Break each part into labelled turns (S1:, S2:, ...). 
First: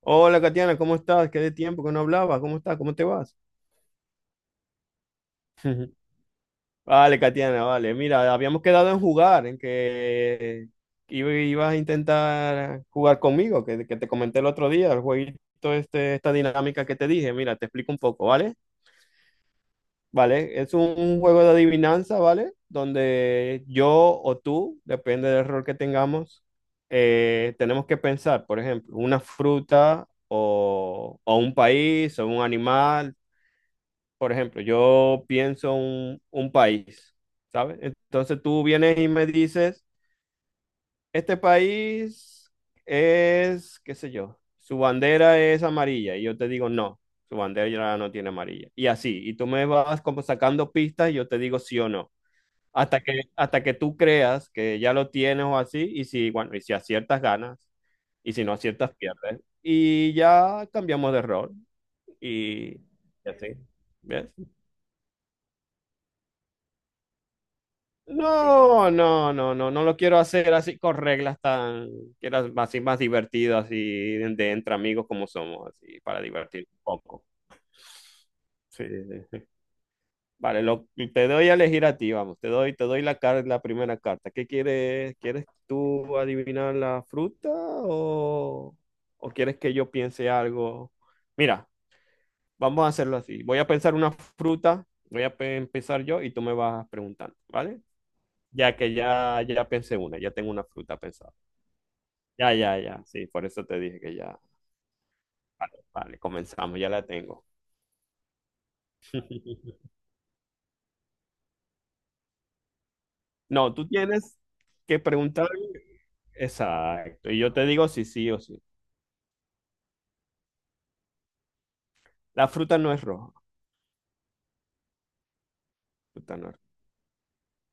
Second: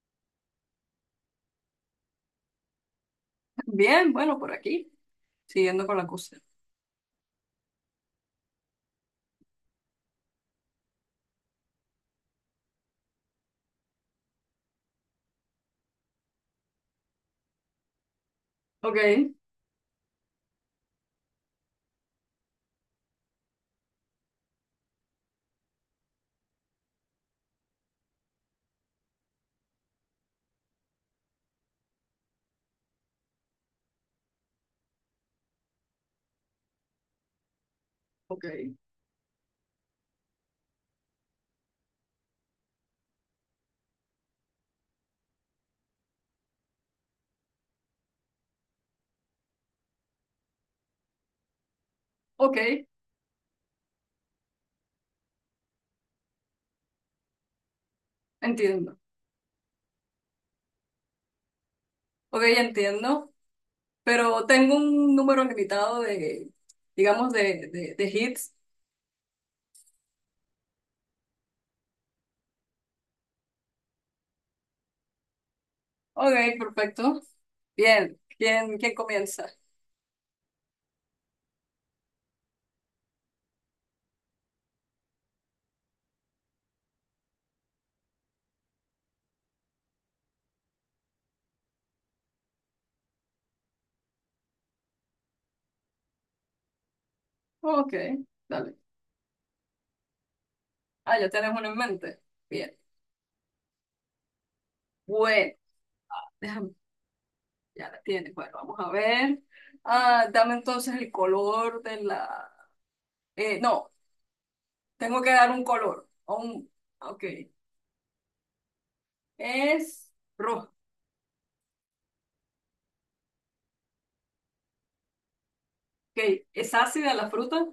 S1: Hola, Katiana, ¿cómo estás? Qué de tiempo que no hablabas. ¿Cómo estás? ¿Cómo te vas?
S2: Bien, bueno, por aquí, siguiendo con la cosa.
S1: Vale, Katiana, vale. Mira, habíamos quedado en jugar, en que ibas a intentar jugar conmigo, que te comenté el otro día, el jueguito, este, esta dinámica que te dije. Mira, te explico un poco, ¿vale?
S2: Ok,
S1: Vale, es un juego de adivinanza, ¿vale? Donde yo o tú, depende del rol que tengamos, tenemos que pensar, por ejemplo, una fruta o un país o un animal, por ejemplo, yo pienso un país, ¿sabes? Entonces
S2: ok,
S1: tú vienes y me dices, este país es, qué sé yo, su bandera es amarilla. Y yo te digo, no, su bandera ya no tiene amarilla. Y así, y tú me vas como sacando pistas y yo te digo sí o no.
S2: ok,
S1: Hasta que tú creas que ya lo tienes o así, y si, bueno, y si aciertas ganas, y si no aciertas
S2: entiendo.
S1: pierdes. Y ya cambiamos de rol,
S2: Ok,
S1: y, y
S2: entiendo,
S1: así, ¿ves?
S2: pero tengo un número limitado de, digamos, de hits.
S1: No, no, no, no, no lo quiero hacer así con reglas tan, quiero así más divertido, así de entre amigos como somos, así para
S2: Ok,
S1: divertir un
S2: perfecto.
S1: poco.
S2: Bien, ¿quién,
S1: Sí,
S2: quién
S1: sí,
S2: comienza?
S1: sí. Vale, lo, te doy a elegir a ti, vamos, te doy la la primera carta. ¿Qué quieres? ¿Quieres tú adivinar la fruta, o quieres que yo piense algo? Mira, vamos a hacerlo así. Voy a pensar una fruta, voy a empezar yo y tú me vas preguntando, ¿vale?
S2: Ok, dale.
S1: Ya que ya pensé una, ya tengo una fruta
S2: Ah, ya
S1: pensada.
S2: tienes uno en mente.
S1: Ya,
S2: Bien.
S1: ya, ya, sí, por eso te dije que ya.
S2: Bueno,
S1: Vale, vale,
S2: déjame,
S1: comenzamos, ya la tengo.
S2: ya la tienes. Bueno, vamos a ver. Ah, dame entonces el color de la...
S1: No, tú
S2: no,
S1: tienes que
S2: tengo que
S1: preguntar.
S2: dar un color. Un... Ok,
S1: Exacto, y yo te digo si sí o sí.
S2: es rojo.
S1: La fruta no es roja. Fruta
S2: Ok,
S1: no es roja.
S2: ¿es ácida la fruta?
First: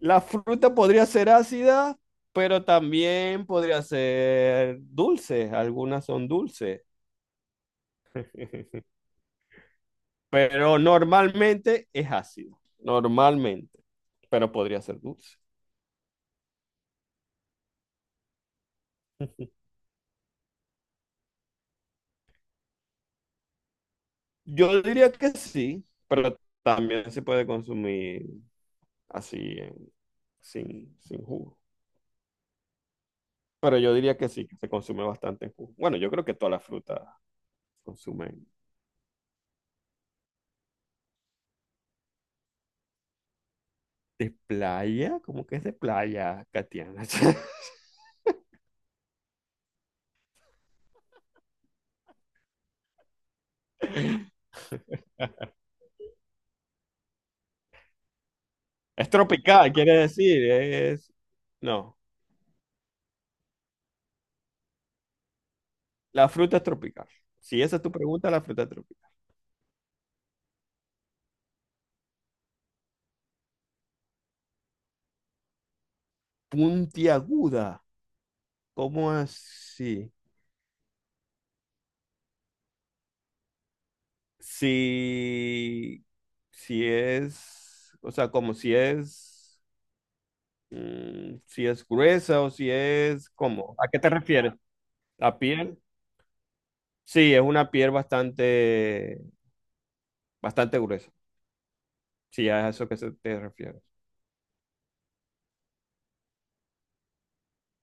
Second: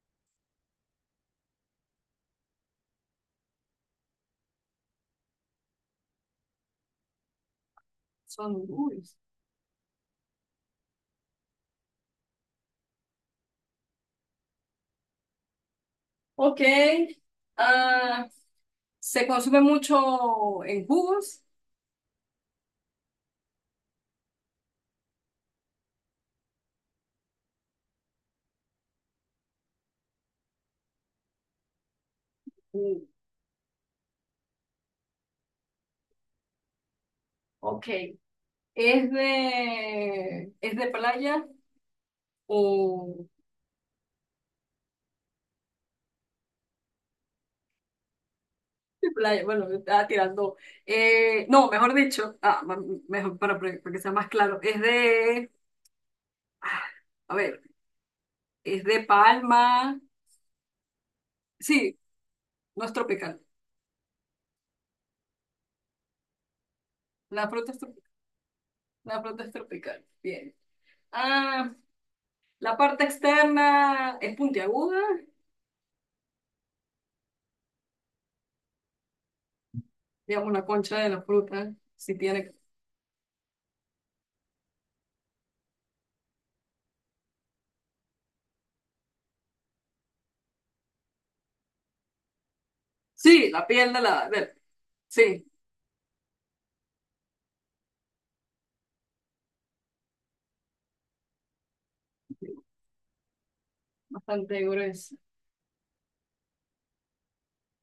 S1: La fruta podría ser ácida, pero también podría ser dulce. Algunas son dulces,
S2: Son jugos.
S1: pero normalmente es ácido. Normalmente, pero podría ser dulce.
S2: Ok. ah, ¿se consume mucho en jugos?
S1: Yo diría que sí, pero también se puede consumir así, sin jugo.
S2: Mm,
S1: Pero yo diría que sí, que se consume bastante en jugo. Bueno, yo creo que todas las frutas se
S2: Ok.
S1: consumen.
S2: Es de playa o
S1: ¿De playa? ¿Cómo que es de playa, Katiana?
S2: de playa? Bueno, estaba tirando. No, mejor dicho, mejor para que sea más claro, es de, ah, a ver, es de
S1: Es tropical, quiere
S2: palma.
S1: decir, es...
S2: Sí,
S1: No,
S2: no es tropical.
S1: la fruta es tropical.
S2: La
S1: Si
S2: fruta
S1: esa
S2: es
S1: es tu
S2: tropical.
S1: pregunta, la fruta es tropical.
S2: La fruta es tropical. Bien. Ah, La parte externa es puntiaguda,
S1: Puntiaguda, ¿cómo así?
S2: digamos la concha de la fruta, si tiene...
S1: Si, si es, o sea, como si es, si es gruesa o si es,
S2: Sí, la
S1: ¿cómo? ¿A
S2: piel
S1: qué
S2: de
S1: te
S2: la...
S1: refieres? ¿La
S2: sí,
S1: piel? Sí, es una piel bastante, bastante gruesa. Sí, es a eso que se te refieres.
S2: bastante gruesa.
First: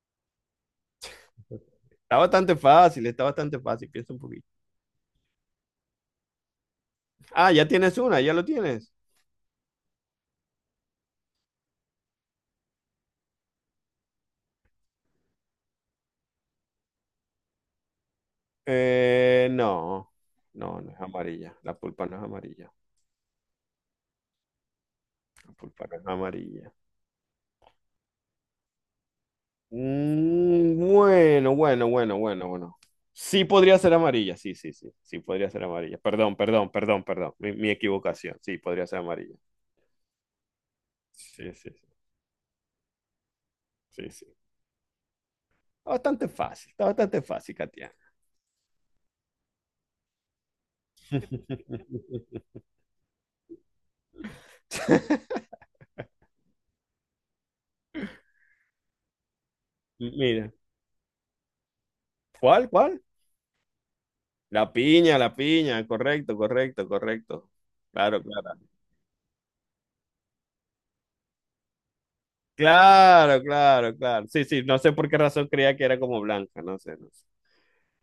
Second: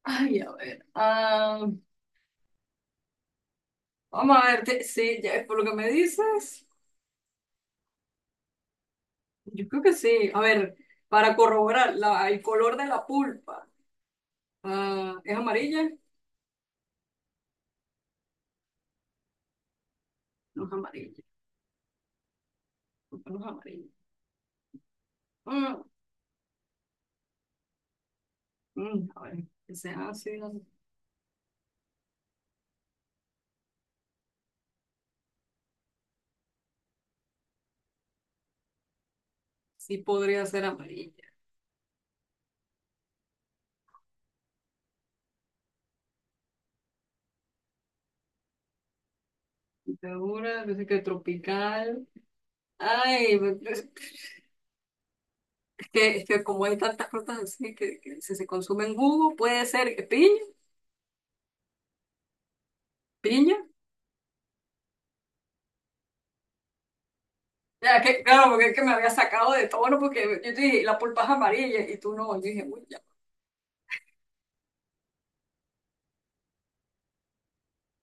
S2: Ay, a ver.
S1: Está bastante fácil, piensa un
S2: Vamos a
S1: poquito.
S2: ver, sí, ya, por lo que me dices,
S1: Ah, ya tienes una, ya lo tienes.
S2: yo creo que sí. A ver, para corroborar, la, el color de la pulpa, ¿es amarilla?
S1: No,
S2: No es
S1: no es
S2: amarilla,
S1: amarilla. La pulpa no es amarilla.
S2: pulpa no es amarilla.
S1: La
S2: Mm,
S1: pulpa no es amarilla.
S2: a ver, que sea ácida,
S1: Mm, bueno, bueno, bueno, bueno, bueno. Sí podría ser amarilla, sí, sí, sí, sí podría ser amarilla. Perdón, perdón, perdón, perdón. Mi equivocación, sí, podría ser amarilla.
S2: sí podría ser amarilla.
S1: Sí, sí, sí, sí, sí. Está bastante fácil, está bastante fácil, Katia.
S2: Segura, yo sé que tropical. Ay, pues, que como hay tantas frutas así que si se consume en jugo, puede ser que piña,
S1: Mira, ¿cuál, cuál?
S2: piña.
S1: La piña, correcto, correcto, correcto.
S2: Ya,
S1: Claro,
S2: que, claro,
S1: claro.
S2: porque es que me había sacado de tono, porque yo te dije, la pulpa es amarilla y tú no. Yo dije, uy, ya.
S1: Claro, claro, claro. Sí, sí, no sé por qué razón creía que era como blanca, no sé, no sé.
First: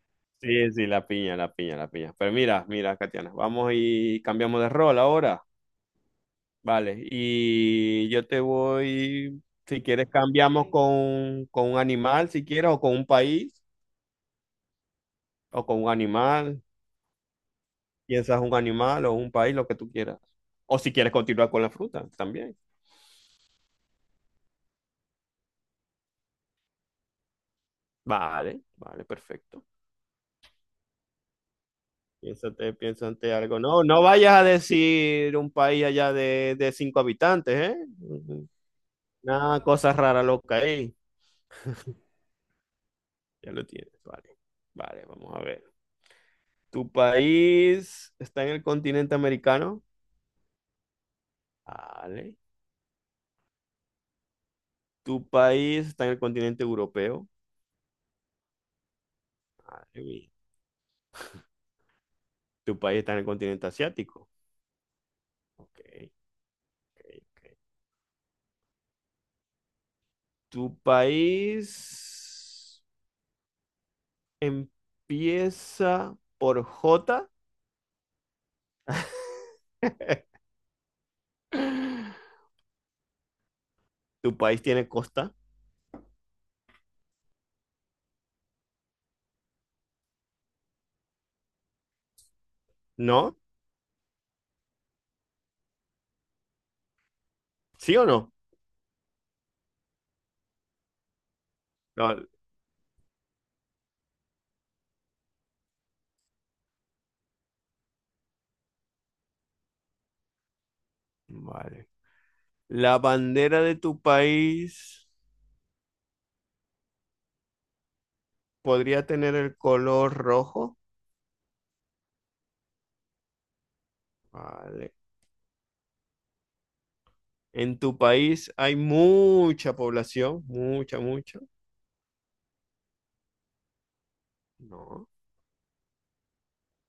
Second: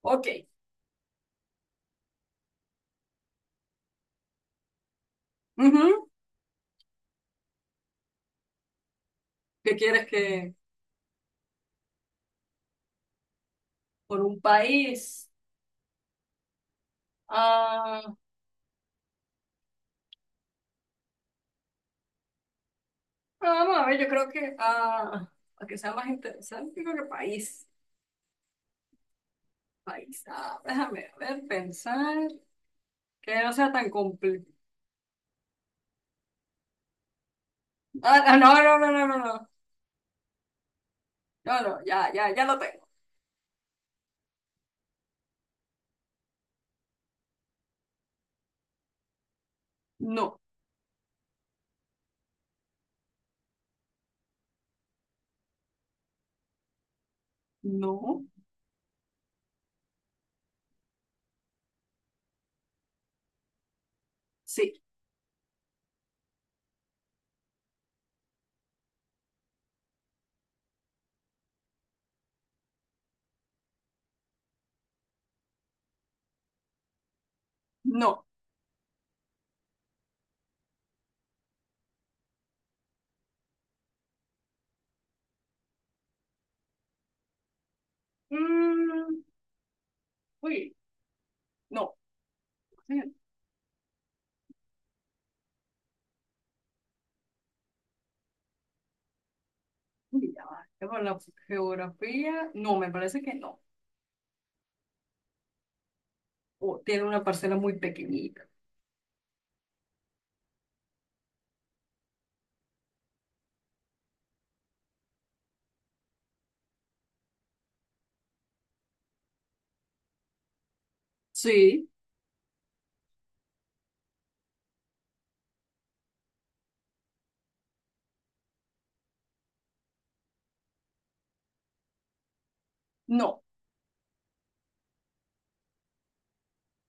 S2: Ok.
S1: Sí, sí, la piña, la piña, la piña. Pero mira, mira, Katiana, vamos y cambiamos de rol ahora.
S2: Ujú.
S1: Vale, y yo te voy,
S2: ¿Qué
S1: si
S2: quieres
S1: quieres,
S2: que
S1: cambiamos con un animal, si quieres, o con un país,
S2: por un país?
S1: o con un animal.
S2: Ah, ah,
S1: Piensas un animal o un país, lo que tú quieras. O si quieres continuar con la fruta, también.
S2: vamos a ver, yo creo que para que sea más interesante, yo creo que país.
S1: Vale, vale, perfecto.
S2: País. Ah, déjame a ver, pensar.
S1: Piénsate, piénsate
S2: Que no
S1: algo.
S2: sea
S1: No,
S2: tan
S1: no vayas a
S2: complicado.
S1: decir un país allá de cinco habitantes,
S2: Ah, ah,
S1: ¿eh?
S2: no, no, no, no, no, no.
S1: Nada, cosas raras locas ahí.
S2: No, no, ya, ya, ya lo tengo.
S1: Ya lo tienes, vale. Vale, vamos a ver. ¿Tu país está en el continente americano?
S2: No,
S1: Vale. ¿Tu país está en el continente europeo?
S2: no.
S1: Vale, bien. ¿Tu país está en el continente asiático?
S2: Sí.
S1: Ok, ok, ok. ¿Tu país empieza por J?
S2: No.
S1: ¿Tu país tiene costa?
S2: Mm, uy, no. Eh,
S1: ¿No? ¿Sí o no?
S2: uy, ya va. Ya por la
S1: No.
S2: geografía, no, me parece que no. O tiene una parcela muy pequeñita.
S1: Vale. ¿La bandera de tu país podría tener el color rojo?
S2: Sí,
S1: Vale. En tu país hay mucha población, mucha, mucha.
S2: no.
S1: No,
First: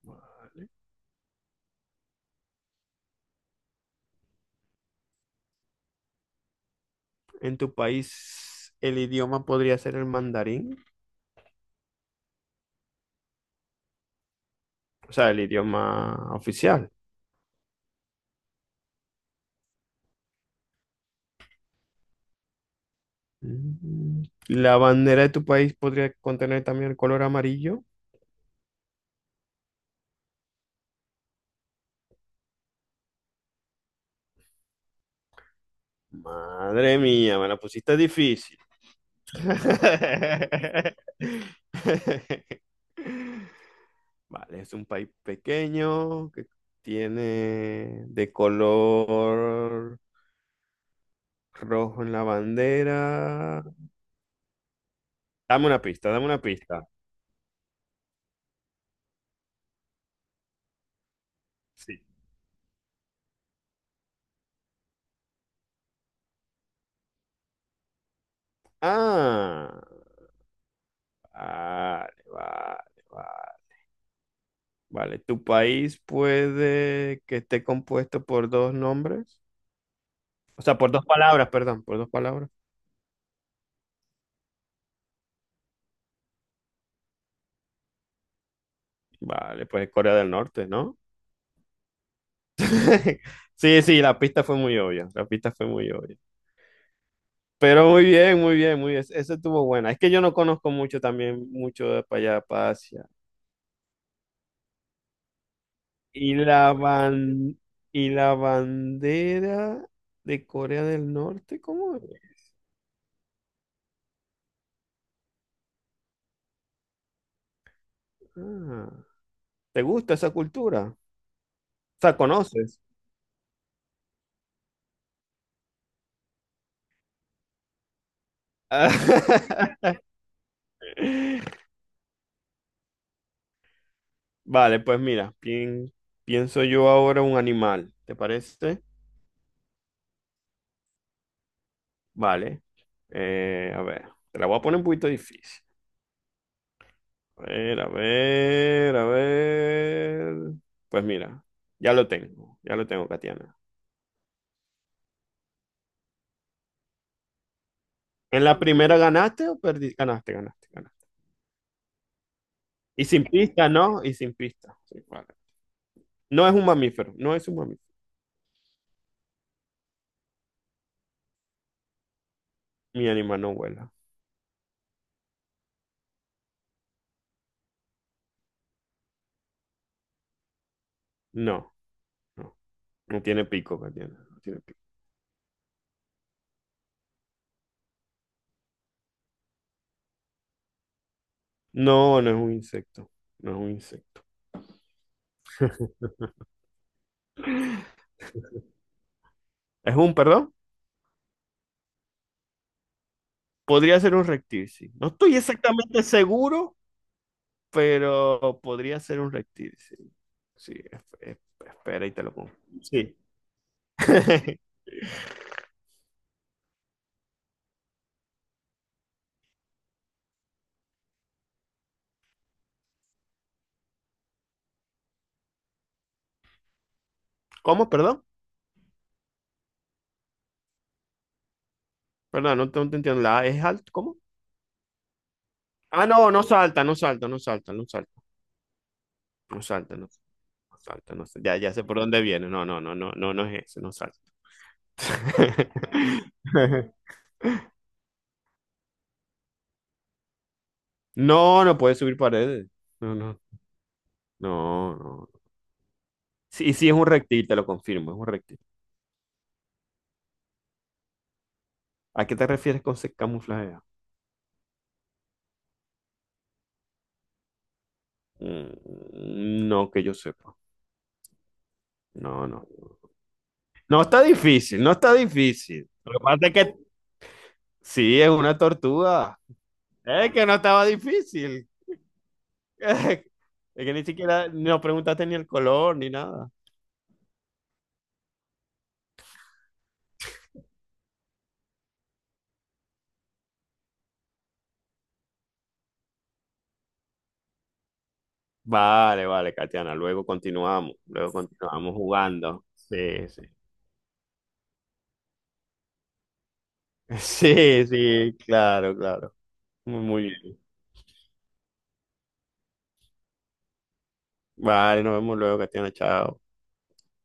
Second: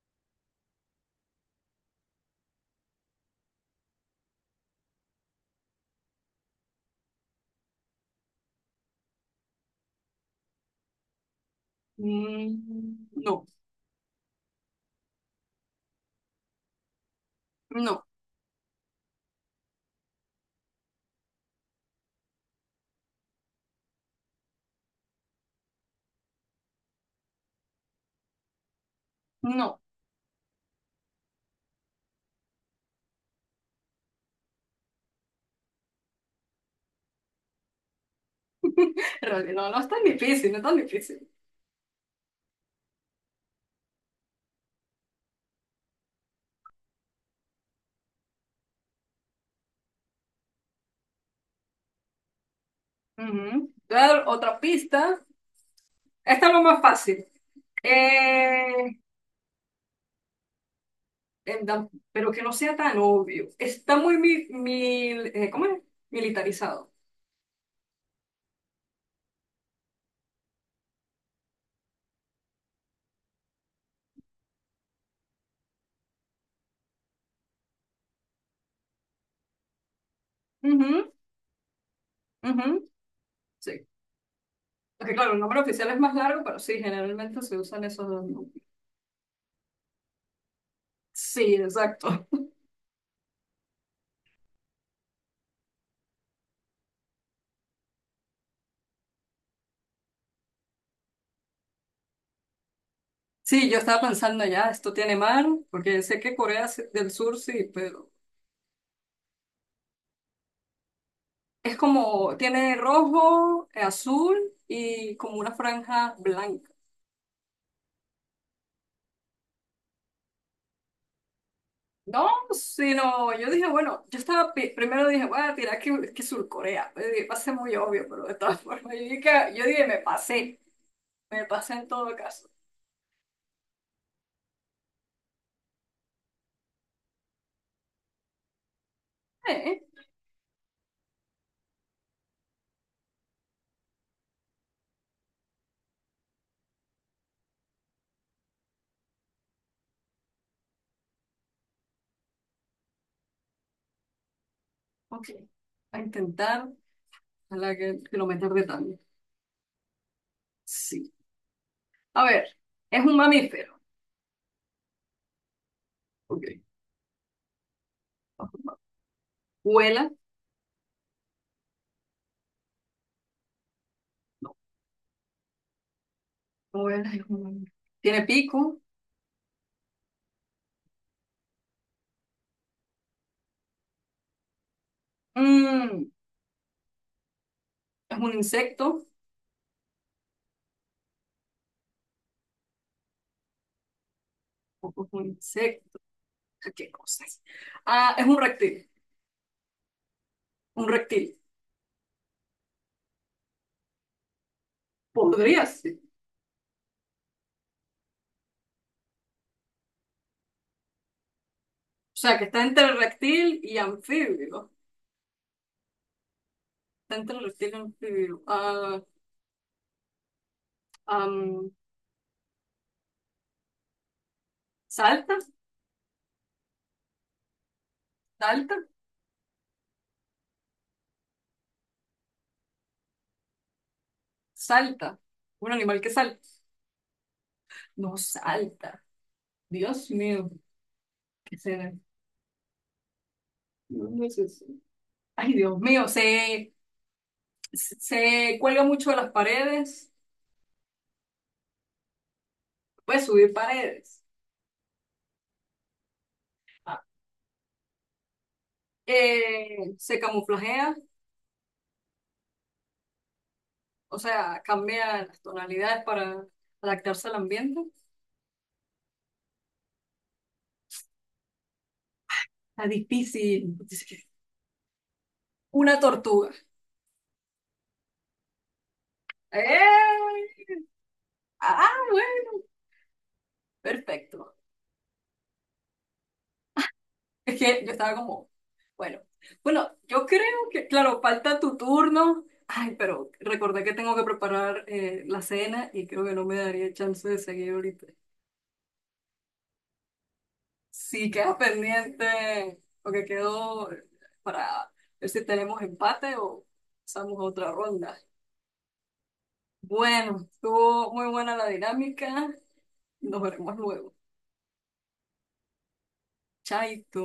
S1: vale. En tu país el idioma podría ser el mandarín,
S2: Mm, no,
S1: o sea, el idioma oficial.
S2: no,
S1: Mm. La bandera de tu país podría contener también el color amarillo.
S2: no.
S1: Madre mía, me la pusiste difícil.
S2: En realidad, no, no es tan difícil, no es tan difícil.
S1: Vale, es un país pequeño que tiene de color rojo en la bandera.
S2: Ujú. Te voy a dar otra pista.
S1: Dame una pista, dame una
S2: Esta es lo más
S1: pista.
S2: fácil. Eh, en
S1: Sí.
S2: pero que no sea tan obvio. Está ¿cómo es? Militarizado.
S1: Ah, vale, vale, vale. Vale, ¿tu país puede que esté compuesto por dos nombres? O sea, por
S2: Ujú,
S1: dos palabras, perdón, por dos palabras.
S2: ujú. Sí. Porque claro, el nombre oficial es más largo, pero sí, generalmente se usan esos dos nombres.
S1: Vale, pues Corea del Norte, ¿no?
S2: Sí, exacto.
S1: Sí, sí, la pista fue muy obvia, la pista fue muy obvia. Pero muy bien, muy bien, muy bien. Esa estuvo buena. Es que yo no conozco mucho también, mucho de para allá, para Asia.
S2: Sí, yo estaba pensando ya, esto tiene mar, porque sé
S1: Y
S2: que Corea
S1: la
S2: del Sur sí,
S1: y
S2: pero
S1: la bandera de Corea del Norte,
S2: es
S1: ¿cómo es?
S2: como, tiene rojo, azul y como una franja blanca.
S1: Ah, ¿te gusta esa cultura? O sea,
S2: No,
S1: ¿conoces?
S2: sino, yo dije, bueno, yo estaba, primero dije, voy a tirar que Sur Corea. Pues dije, va a ser muy obvio, pero de todas formas, yo dije, me pasé en todo caso.
S1: Vale, pues mira, pienso yo ahora un animal, ¿te parece?
S2: Eh, eh,
S1: Vale. A ver, te la voy a poner un poquito difícil. A ver, a ver, a ver. Pues mira, ya lo tengo, Katiana.
S2: ok, a intentar, a la que lo me
S1: ¿En la
S2: tarde
S1: primera
S2: tanto.
S1: ganaste o perdiste? Ganaste, ganaste, ganaste.
S2: Sí. A ver, es
S1: Y
S2: un
S1: sin pista,
S2: mamífero.
S1: ¿no? Y sin pista. Sí, vale.
S2: Ok.
S1: No es un mamífero, no es un mamífero.
S2: Ajá. Vuela.
S1: Mi animal no vuela.
S2: No. No vuela, es un mamífero. Tiene pico.
S1: No, no. No tiene pico, Katiana. No tiene pico.
S2: Mm, es un insecto.
S1: No, no es un insecto. No es un insecto.
S2: Ojo, es un insecto. ¿Qué cosas? Ah, es un reptil.
S1: ¿Es un, perdón?
S2: Un reptil.
S1: Podría ser un reptil, sí. No estoy
S2: Podría ser.
S1: exactamente seguro, pero podría ser un reptil, sí. Sí, espera y
S2: O
S1: te lo
S2: sea, que
S1: pongo.
S2: está entre
S1: Sí.
S2: reptil y anfibio. Está entre reptil y anfibio. Am, ¿Salta?
S1: ¿Cómo? Perdón.
S2: ¿Salta?
S1: Perdón, no te entiendo. ¿La A es alto? ¿Cómo?
S2: ¿Salta? Un animal
S1: Ah,
S2: que
S1: no,
S2: salta.
S1: no salta, no salta, no salta, no
S2: No
S1: salta,
S2: salta.
S1: no salta, no,
S2: Dios mío.
S1: no salta, no salta.
S2: ¿Qué
S1: Ya, ya sé
S2: será?
S1: por dónde viene. No, no, no, no, no, no es ese, no
S2: No,
S1: salta.
S2: no es eso. Ay, Dios mío, sé. Se cuelga mucho de las paredes,
S1: No, no puede subir paredes. No,
S2: puede
S1: no,
S2: subir paredes.
S1: no, no. Sí, sí, es
S2: Ah.
S1: un reptil, te lo confirmo, es un reptil.
S2: Se camuflajea,
S1: ¿A qué te refieres con se camuflajea?
S2: o sea, cambia las tonalidades para adaptarse al ambiente.
S1: Mm, no que yo sepa. No, no.
S2: Es difícil.
S1: No está difícil, no está difícil.
S2: Una
S1: Lo que pasa
S2: tortuga.
S1: es que sí, es una tortuga. Es
S2: ¡Eh!
S1: que no estaba difícil.
S2: Ah, bueno,
S1: Es que ni siquiera
S2: perfecto.
S1: nos preguntaste ni el color ni nada.
S2: Es que yo estaba como, bueno, bueno, yo creo que, claro, falta tu turno. Ay, pero recordé que tengo que preparar la cena y creo que no me daría chance de seguir ahorita.
S1: Vale, vale, Katiana. Luego continuamos.
S2: Sí,
S1: Luego
S2: queda
S1: continuamos jugando.
S2: pendiente, porque
S1: Sí, sí.
S2: quedó para ver si tenemos empate o pasamos a otra
S1: Sí,
S2: ronda.
S1: sí, claro, claro. Muy, muy
S2: Bueno,
S1: bien.
S2: estuvo muy buena la dinámica. Nos veremos luego.
S1: Vale, nos vemos luego, Katiana. Chao.
S2: Chaito.